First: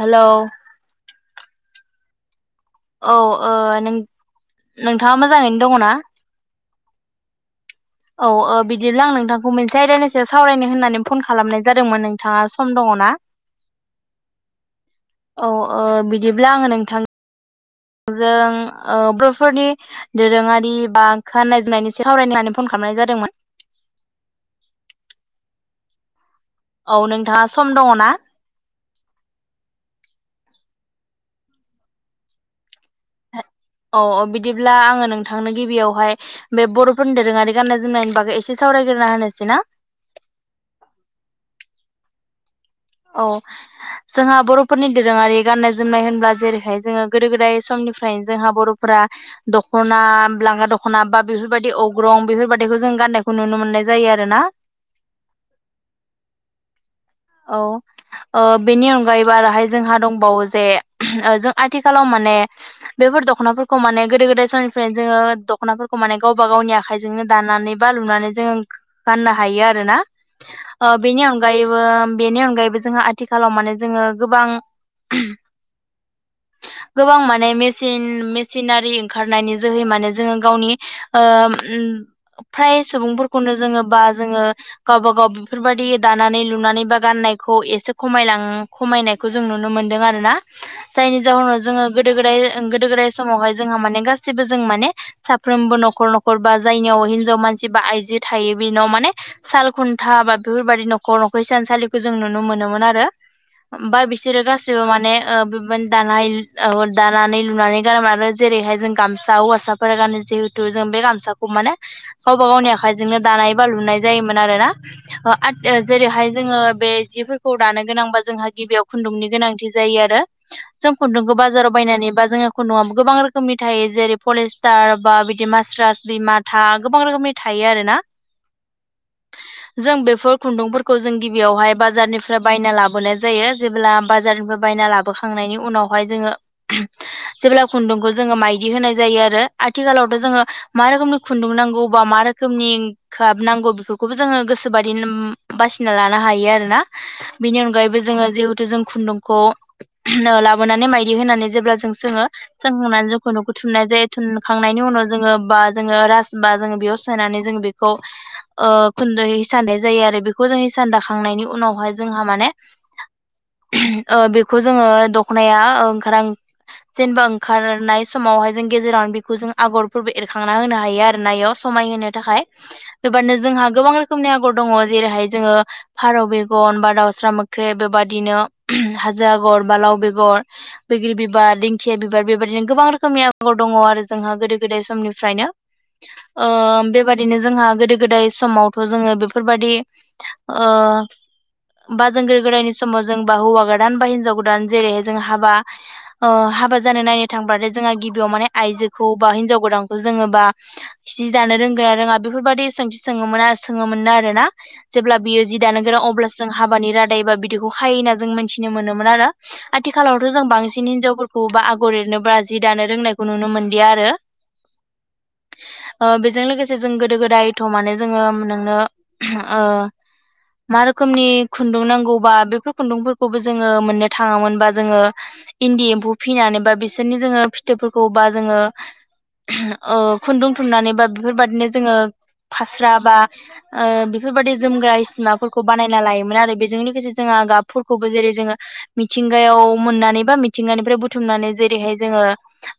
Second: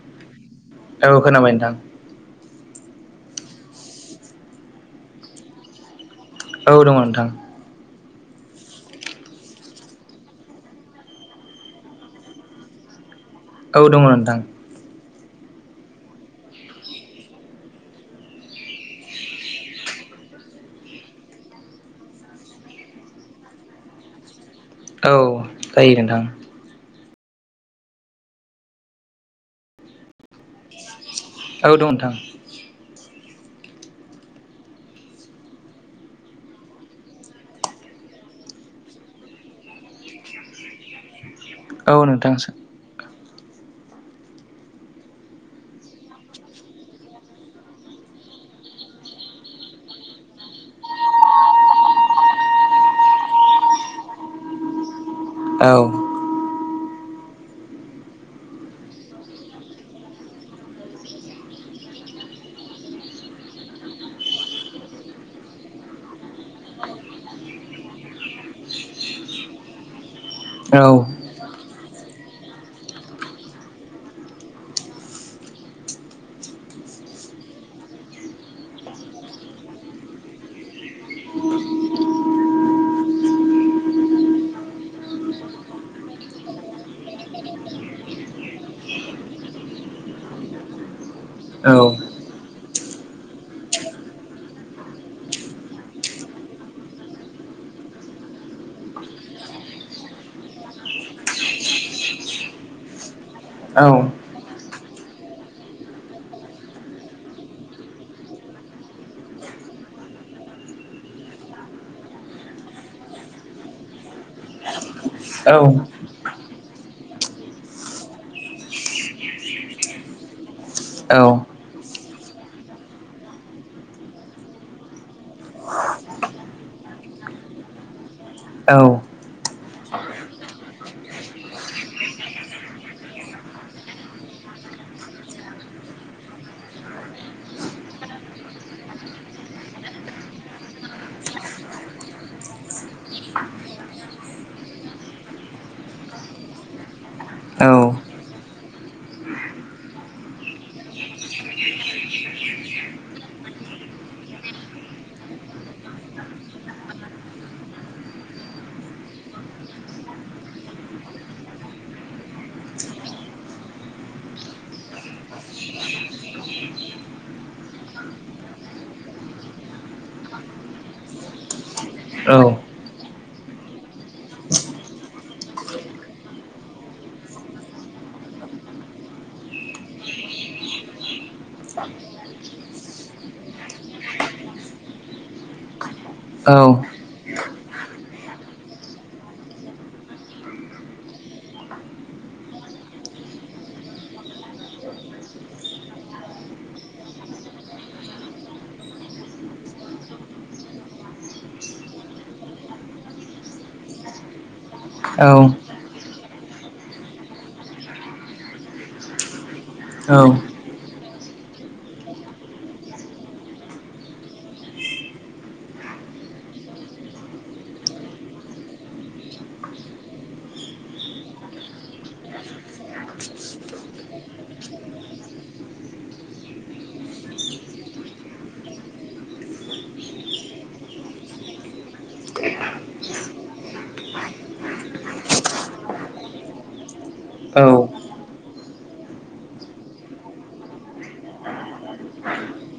Hello औ खोनाबाय नोंथां। औ ओ नों, नोंथाङा मोजाङैनो दङ ना? औ दङ नोंथां। औ बिदिब्ला आं नोंथांखौ मोनसे आयदानिसो सावरायनो होननानै फन खालामनाय जादोंमोन, नोंथाङा सम दङ। - फना, औ दङ नोंथां। औ ओ बिदिब्ला आङो नोंथां, जों ओ बर'फोरनि दोरोङारि बा गाननाय-जोमनायनि सावरायनो होननानै फन खालाम- -नाय जादोंमोन। औ, जायो नोंथां। औ नोंथाङा सम दङ ना? औ दं नोंथां। अ बिदिब्ला, आङो नोंथांनो गिबियावहाय बे बर'फोरनि दोरोङारि गाननाय जोमनायनि बागै एसे साव सावरायग्रा होनोसै ना? औ नोंथां सो औ जोंहा बर'फोरनि दोरोङारि गाननाय जोमनाय होनब्ला जेरैहाय जोङो गोदो-गोदाय समनिफ्राय जोंहा बर'फोरा दख'ना, लांगा दख'ना बा बेफोरबायदि अग्रं बेफोरबायदिखौ जों गाननायखौ नुनो मोननाय जा यो आरो ना। औ औ ओ बेनि अनगायैबो आरोहाय जोंहा दंबावो जे, ओ जों आथिखालाव माने, बेफोर दख'नाफोरखौ माने गोदो-गोदाय समनिफ्रायनो जोङो, दख'नाफोरखौ माने गावबा गावनि आखाइजोंनो दानानै बा बा लुनानै जोङो गाननो हायो आरोना। औ ओ बेनि अनगायैबो बेनि अनगायैबो जों आथिखालाव माने जोङो गोबां, [unintelligible] गोबां माने मेसिन, मेसिनारि ओंखारनायनि जोहै माने जोङो गावनि ओ, उम, फ्राय सुबुंफोरखौनो जोङो बा जोङो गावबा गाव बेफोरबायदि दानानै लुनानै बा गाननाय, खौ एसे खमायलां खमायनायखौ जों नुनो मोनदों आरोना, जायनि जाहोनाव औ जोङो गोदो गोदाय, गोदो-गोदाय समावहाय जोंहा माने गासिबो जों माने साफ्रोमबो न'खर न'खर बा जायनियाव हिजाव मानसि बा आइजो थायो बे न'आव माने साल खुन्था बा बेफोरबदि न'खर न'खर इसानसालि जों नुनो मोनोमोन आरो ओमफ्राय औ बिसोरो गासिबो माने ओ बेबादि दानाय ओ दानानै लुनानै गानोमोन आरो जे रैहाय जों गामसा, हौवासाफोरा गानो जिहेथु जों बे गामसाखौ माने गावबागावनि आखाइजोंनो दानाय एबा लुनाय जायोमोन आरोना। ओ औ आथ जेरैहाय जोङो बे जिफोरखौ दानो गोनांबा जोंहा गिबियाव खुन्दुंनि गोनांथि जायो आरो ।जों खुन्दुंखौ बाजाराव बाय नानै बा जोंङो खुनदुं आबो गोबां रोखोमनि थायो जेरै पलिस्टार बा बिदि मास्रास बि माथा गोबां रोखोमनि थायो आरो ना। औ जों बेफोर खुन्दुंफोरखौ जों गिबियावहाय बाजारनिफ्राय बायना लाबोनाय जायो जेब्ला बाजारनिफ्राय बायना लाबोखांनायनि उनावहाय जोङो जेब्ला खुन्दुंखौ जोङो माइदि होनाय जायो आरो आथिखालावथ' जोङो मा रोखोमनि खुन्दुं नां गौबा मा रोखोमनि गाब नांगौ बेफोरखौबो जोङो गोसोबादिनो‌ बासिना लानो हायो आरो ना ।बिनि अनगायैबो जोङो जिहेथु जों खुन्दुंखौ लाबोनानै मायदि होनानै जेब्ला जों सोङो सोंहोनानै जोंखौ न'खौ थुननाय जायो थुनखांनायनि उ नाव बा जोंङो रास बा जोङो बेयाव सोननानै जों बेखौ ओ खुनदै सानाय जा यो आरो बेखौ जोंनि इसान दाखांनायनि उनावहाय जोंहा माने ओ बेखौ जोङो दख'नाया ओंखार जेनेबा ओंखारनाय समावहाय जों गेजेरावनो बेखौ जों आगरफोरबो एरखांना होनो हायो आरो नायाव सम समाय होनो थाखाय। बेबादिनो जोंहा गोबां रोखोमनि आगर दङ जेरैहाय जोङो फारौ मेगन बा दाउस्रा मोख्रेब, बेबायदिनो हाजो आगर बा लाव बेगर, बैगिरि बिबार दिंखिया बिबार बेबायदिनो गोबां रोखोमनि आगर दङ आरो जोंहा गोदो गोदाय समनिफ्रायनो। ओं बेबा दिनो जोंहा गोदो गोदाय समावथ' जोङो बेफोरबायदि ओ बा जों गोदायनि समाव जों बा हौवा गोदान बा हिनजाव गोदान जेरैहाय जों हाबा, ओ हाबा जानो नायनो थांब्लाथाय जोंहा गिबियाव माने आइजोखौ बा हिनजाव गोदानखौ जोङो बा सि दा नो रोंगोना रोङा बेफोरबायदि सोंथि सोङोमोना सोङोमोना आरोना जेब्ला बियो जि दानो गोरों अब्लासो जों हाबानि रादायबा बिदिखौ खायो होनना मिथिनो मोनोमोन आरो ।आथिखालावथ' जों बांसिन हिनजाव फोरखौ बा आगर एरनोबा जि दानो रोंनायखौ नुनो मोनदि आरो। ओ बेजों लोगोसे जों गोदो गोदायथ' माने जोङो नोंनो ओ मार खोमनि खुनदुं नांगौबा बेफोर खुनदुं फोरखौबो जोङो मोननो थाङामोन बा जोङो इन्दि एम्फौ फिनानै बा बिसोरनि जोङो फिथोफोरखौ बा जोङो ओहम ओ खुन्दुं थुननानै बा बेफोरबादिनो जोङो फास्रा बा ओ बेफोरबायददि जोमग्रा हिसिमा खौ बानायना लायोमोन आरो बेजों लोगोसे जोंहा औ गाबफोरखौबो जेरै जोङो मिथिंगायाव मोननानै बा मिथिंगानिफ्राय बुथुमनानै जेरैहाय जोङो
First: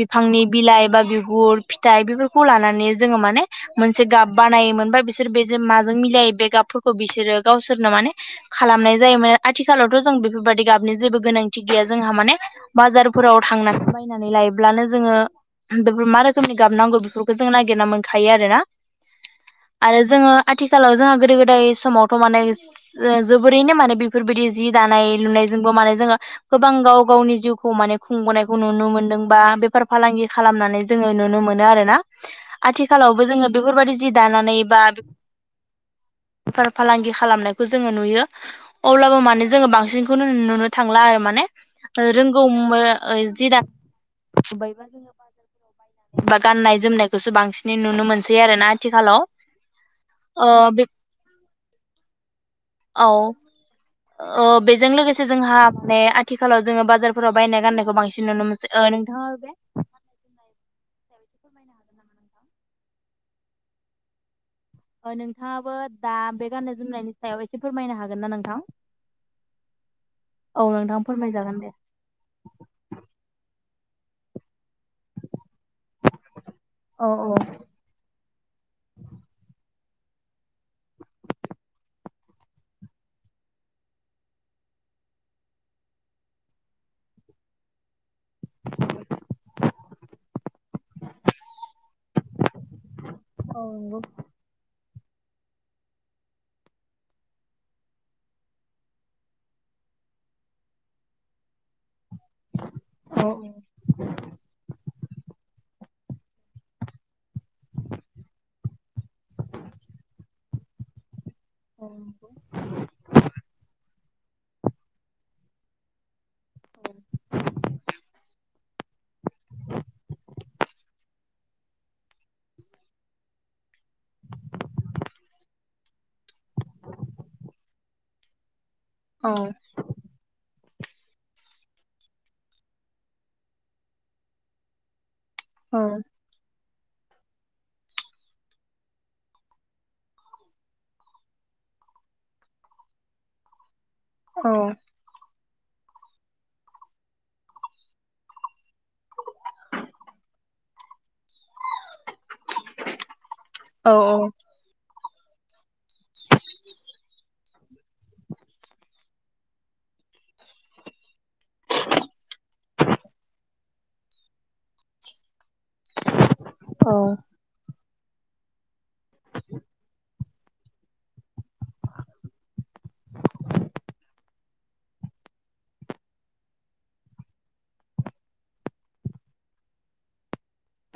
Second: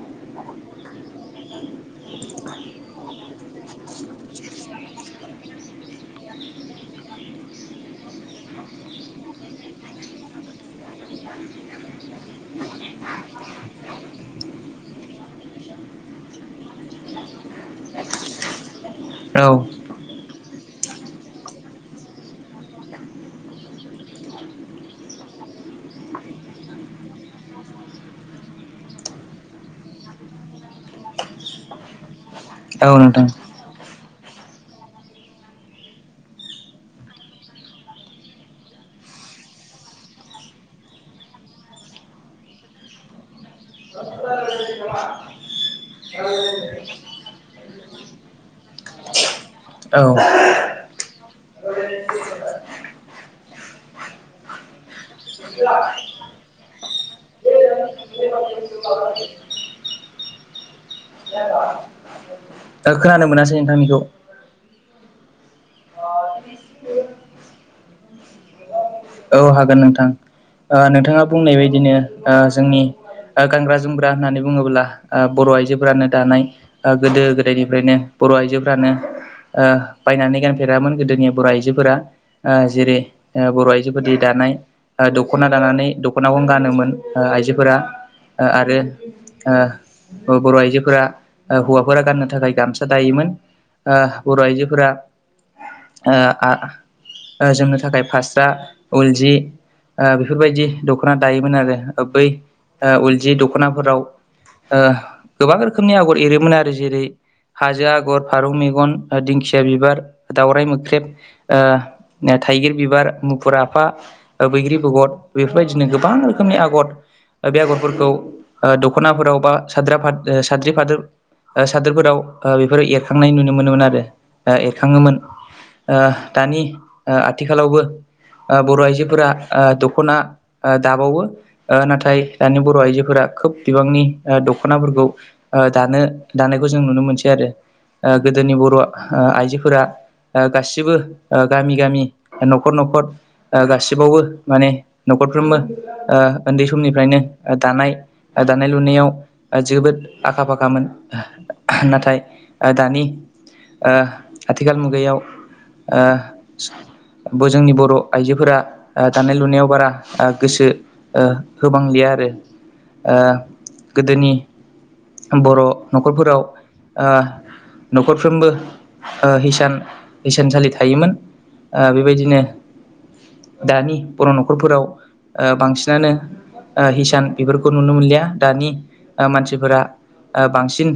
बिफांनि बिलाइ बा बिहुर फिथाइ बेफोरखौ लानानै नानै जोङो माने मोनसे गाब बानायोमोनबा बिसोर बेजों माजों मिलायो बे गाबफोरखौ बिसोरो गावसोरनो माने खालामनाय जाय माने आथिखालावथ' जों बेफोरबायदि गाबनि जेबो गोनांथि गैया जोंहा माने बाजारफोराव थांनानै बायनानै लायोब्लानो जोङो बेफोर मा रोखोमनि गाबनांगौ बेफोरखौ जों नागिरना मोनखायो आरोना आरो जोङो आथिखालाव जोंहा गोदो गोदाय समाव माने जो जोबोरैनो माने बेफोरबायदि जि दानाय लुनायजोंबो माने जोङो गोबां गाव गावनि जिउखौ माने खुंबोनायखौ नुनो मोनदों बा बेफार फालांगि खालामनानै जोङो नुनो मोनो आरोना औ आथिखालावबो नोंथां जोङो बेफोरबायदि जि दानानै बा फालांगि खालामनायखौ जोङो नुयो अब्लाबो माने जोङो बांसिनखौनो नुनो थांला आरो माने ओ रोंगौ मो जिराद बा गाननाय जोमनायखौसो बांसिनै नुनो मोनसै आरो ना आथिखालाव औ ओ बे औ अ बेजों लोगोसे जोंहा माने आथिखालाव जोङो बाजारफोराव बायनाय गाननायखौ बांसिन नुनो मोनसै नोंथाङा बे हागोन नामा नोंथां? खोनानो मोनासै नोंथांनिखौ नोंथाङाबो दा बे गाननाय जोमनायनि सायाव एसे फोरमायनो हागोन ना नोंथां? औ हागोन नोंथां औ ओ नोंथां नोंथाङा बुंनाय फोरमायजागोन दे बदिनो ओ जोंनि गग्रा जोमग्रा होननानै बुङोब्ला बर' आइजोफ्रानो दानाय औ गोदो गोदायनिफ्रायनो बर' आइजोफ्रानो ओ बायनानै गानफेरामोन गोदोनि बर' आइजोफोरा ओ जेरै ओ बर' आइजो आजोफोरदि दानाय दख'ना दानानै दख'नाखौनो गानोमोन ओ आइजोफोरा ओ आरो ओ बर' आजोफोरा हौवाफोरा गाननो थाखाय गामसा दायोमोन औ ओ बर' आइजोफोरा ओ आ जोमनो थाखाय फास्रा उल जि ओ बेफोरबायदि दख'ना दायोमोन आरो बै औ उलजि दख'नाफोराव ओ गोबां रोख खोमनि आगर एरोमोन आरो जेरै हाजो आगर फारौ मेगन दिंखिया बिबार दावराइ मोख्रेब औ ओ थाइगिर बिबार मुफुर आफा बैग्रि बगर बेफोरबायदिनो गोबां नि आगर बे आगरफोरखौ दख'नाफोराव बा साद्रि फादोर सादोरफोराव बेफोराव एरखांनाय नुनो मोनोमोन ओ एरखाङोमोन ओ दानि आथिखालावबो बर' आइजोफोरा औ ओ दख'ना ओ दाबावो नाथाय दानि बर' आइजोफोरा खोब बिबांनि दख'नाफोरखौ ओ औ दानो दानायखौ जों नुनो मोनसै आरो गोदोनि बर' आइजोफोरा ओ गासिबो गामि गामि न'खर न'खर ओ गासिबावबो माने न'खरफ्रोमबो ओ उन्दै समनिफ्रायनो दानाय दानाय लुनायाव जोबोद आखा फाखा मोन नाथाय दानि औ ओ आथिखाल मुगायाव ओ ब जोंनि बर' आइजोफोरा दानाय लुनायाव बारा गोसो ओ होबांलिया आरो ओ गोदोनि बर' न'खरफोराव ओ औ न'खरफ्रोमबो ओ हिसान इसानसालि थायोमोन ओ बेबायदिनो दानि बर' न'खरफोराव ओ बांसिनानो ओ हिसान बेफोरखौ नुनो मोनलिया दानि ओ मानसिफोरा ओ बांसिन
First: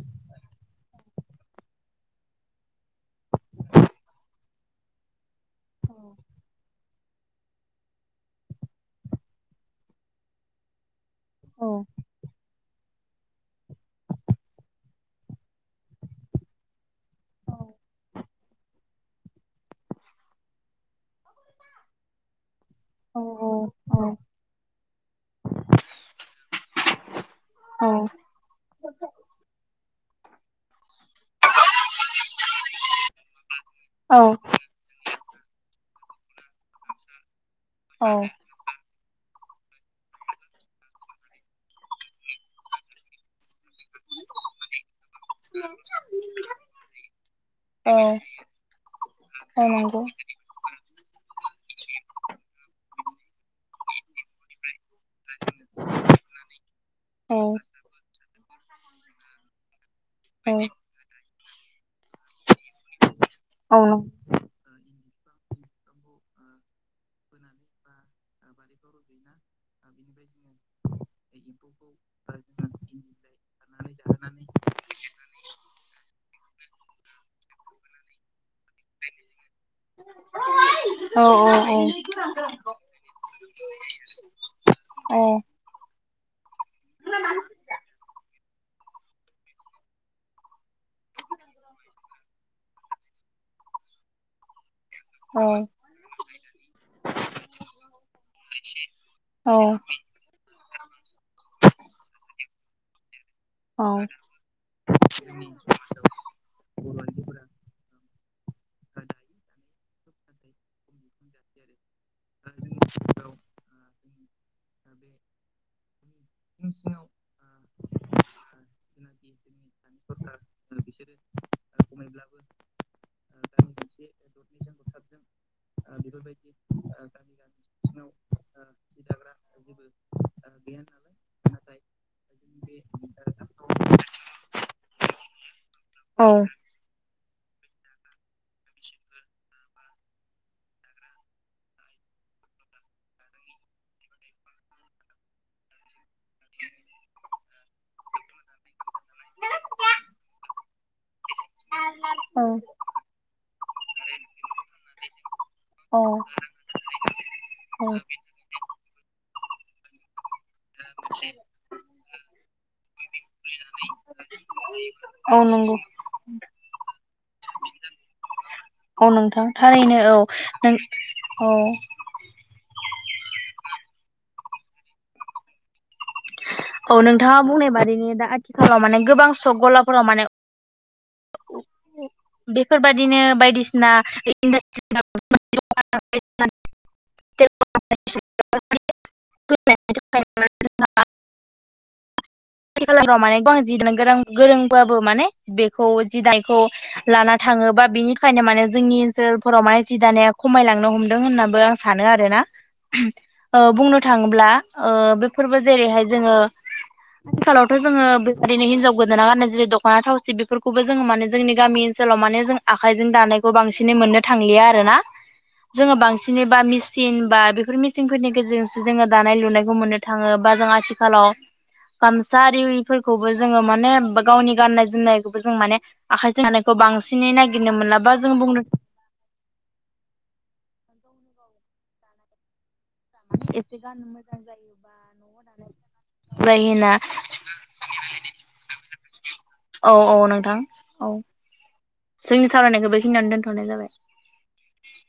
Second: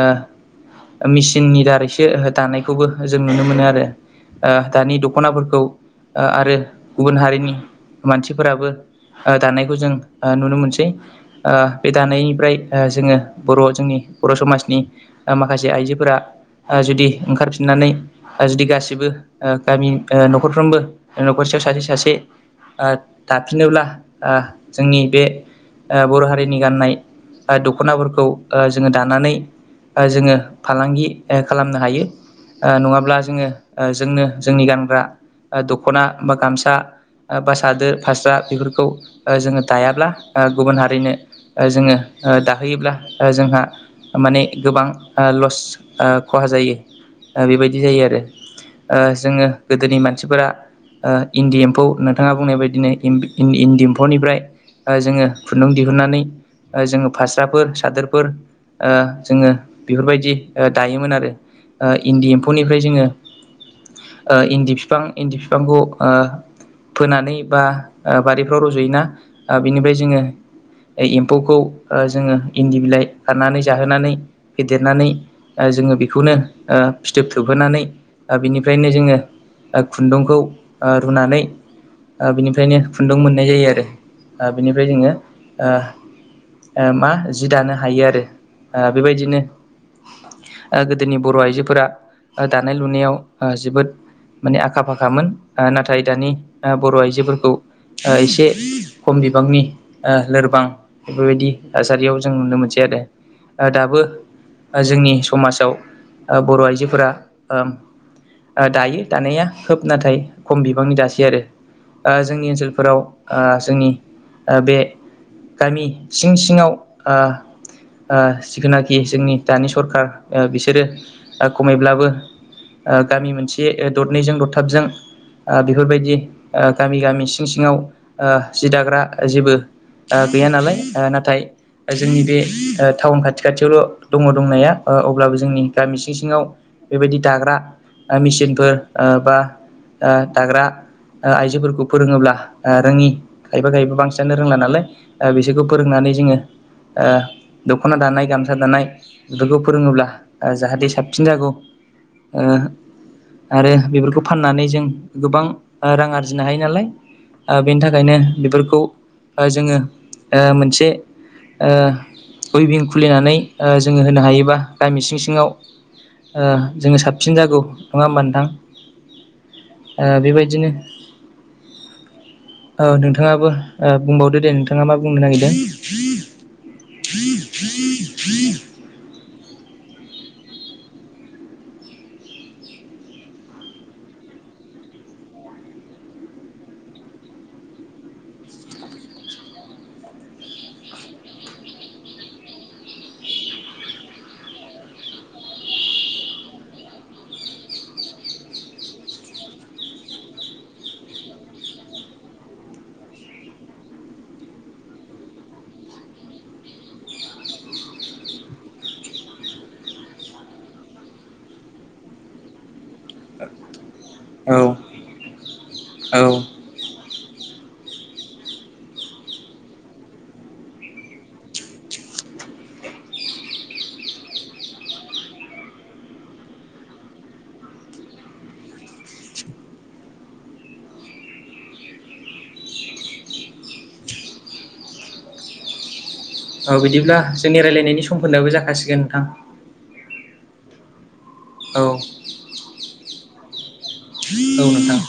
ओ मिसिननि दारैसो दानायखौबो जों नुनो मोनो आरो। ओ दानि दख'नाफोरखौ ओ आरो गुबुन हारिनि मानसिफोराबो ओ दानायखौ जों ओ नुनो मोनसै ओ बे दानायनिफ्राय ओ जोङो बर' जोंनि बर' समाजनि ओ माखासे आइजोफोरा ओ जुदि ओंखारफिननानै जुदि गासिबो ओ गामि ओ न'खरफ्रोमबो ओ न' खरसेयाव सासे सासे ओ दाफिनोब्ला औ ओ जोंनि बे ओ बर' हारिनि गाननाय ओ औ दख'नाफोरखौ ओ जोङो दानानै ओ जोङो फालांगि ओ खालाम नो हायो ओ नङाब्ला जोङो ओ जोंनो औ जोंनि गानग्रा ओ दख'ना बा गामसा बा सादोर औ फास्रा बेफोरखौ ओ जोङो दायाब्ला ओ गुबुन हारिनो ओ जोङो ओ दाहोयोब्ला ओ जोंहा माने गोबां ओ लस ओ खहा ओ जायो बेबायदि औ जायो आरो ओ जोङो औ गोदोनि नंगौ मानसिफोरा ओ इन्दि एम्फौ नोंथाङा बुंनाय बायदिनो इन-इन्दि इन्दि एम्फौनिफ्राय ओ जोङो खुन्दुं दिहुनन्नानै ओ जोङो औ फास्राफोर सादोरफोर ओ जोङो बेफोरबायदि औ ओ दायोमोन आरो ओ इन्दि एम्फौनिफ्राय जोङो ओ औ इन्दि फिफां इन्दि फिफांखौ ओ फोनानै बा ओ बारिफ्राव रज'योना ओ बिनिफ्राय जोङो एम्फौखौ ओ जोङो इन्दि बिलाइ खानानै जाहोनानै फेदेरनानै ओ जोङो बेखौनो ओ ओ फिथोब थोबहोनानै ओ बिनिफ्रायनो जोङो ओ खुन्दुंखौ [unintelligible] ओ औ रुनानै औ औ ओ बिनिफ्रायनो खुन्दुं मोननाय जायो आरो ओ बिनिफ्राय जोङो औ ओ ओ मा जि दानो हायो आरो ओ बेबायदिनो ओ गोदोनि बर' आइजोफोरा ओ दानाय लुनायाव ओ जोबोद माने आखा फा खा नाथाय दानि ओ बर' आइजोफोरखौ ओ एसे खम बिबांनि ओ लोरबां बेफोरबायदि थासारियाव जों नुनो मोनसै आरो ओ दाबो ओ जोंनि समाजाव ओ बर' आइजोफोरा ओ ओ दायो दानाया खोब नाथाय खम बिबांनि दासै आरो ओ जोंनि ओनसोलफोराव ओ जोंनि ओ बे गामि सिं सिङाव ओ ओ जिखुनाखि जोंनि दानि सरखार ओ बिसोरो ओ खमैब्लाबो ओ गामि मोनसे ओ दरनैजों दरथामजों ओ बेफोरबायदि ओ गामि गामि सिं सिंआव ओ जि दाग्रा आइजो ओ गैया नालाय ओ नाथाय जोंनि बे ओ टाउन खाथि खाथियावल' दङ दंनाया ओ अब्लाबो जोंनि गामि सिं औ सिङाव बेबायदि दाग्रा ओ मेचिनफोर ओ बा ओ दाग्रा ओ आइजोफोरखौ फोरोङोब्ला ओ रोङि खायफा खायबा बांसिनानो रोंला नालाय ओ बिसोरखौ फोरोंना नै जोङो ओ दख'ना दानाय गामसा दानाय बेफोरखौ फोरोङोब्ला ओ जाहाथे साब सिन जागौ ओ औ आरो बेफोरखौ फाननानै जों गोबां ओ रां आरजिनो हायो नालाय ओ बेनि थाखायनो बेफोरखौ ओ जोङो ओ मोनसे ओ उइभिं खुलिनानै ओ जोङो होनो हायोबा गामि सिं औ सिङाव नंगौ ओ जोङो साबसिन जागौ नङा होमबा नोंथां औ नोंथां थारैनो ओ औ बेबायदिनो नों औ औ नोंथाङाबो। ओ बुंबावदो दे नोंथाङा मा बुंनो नागिरदों। औ नोंथाङा बुंनाय बादिनि दा आथिखालाव माने गोबां सक गलाफोराव माने बेफोरबायदिनो बायदिसिना [unintelligible] [unintelligible] [unintelligible] खारफ्राव माने गोबां गोरों गोरोंब्लाबबो माने बेखौ जिनायखौ लाना थाङो। बा बेनिखायनो माने जोंनि ओनसोलफोराव माने जि दानाया खमायलांनो हमदों होननाबो आं सानो आरोना। बुंनो थाङोब्ला बे फोरबो जेरैहाय जोङो आथिखालावथ' जोङो बेबायदिनो हिनजाव गोदोना गाननाय जेरै दख'ना थावसि बेफोरखौबो जोङो माने जोंनि गामि ओनसोलाव माने जों आखाइजों दानायखौ बांसिनै मोननो औ थांलिया आरोना जोङो औ बांसिनै बा मिस सिन बा बेफोर मिसिंफोरनि गेजेरजोंसो जोङो दानाय लुनायखौ मोननो थाङो बा जों आथिखालाव गामसा आरिफोरखौबो जोङो माने गावनि गाननाय जोमनायखौबो जों माने आखाइजों हानायखौ बांसिनै नागिरनो मोनाबा जों बुंनो एसे गाननो मोजां जायोबा न'आवाल औ बिदिब्ला जोंनि राय्लायनायनि समफोरनाबो जाखासिगोन नोंथां। औ औ नोंथां औ औ जोंनि सावरायनायखौ बेखिनिनानै दोनथ'नाय जाबाय। औ नोंथां।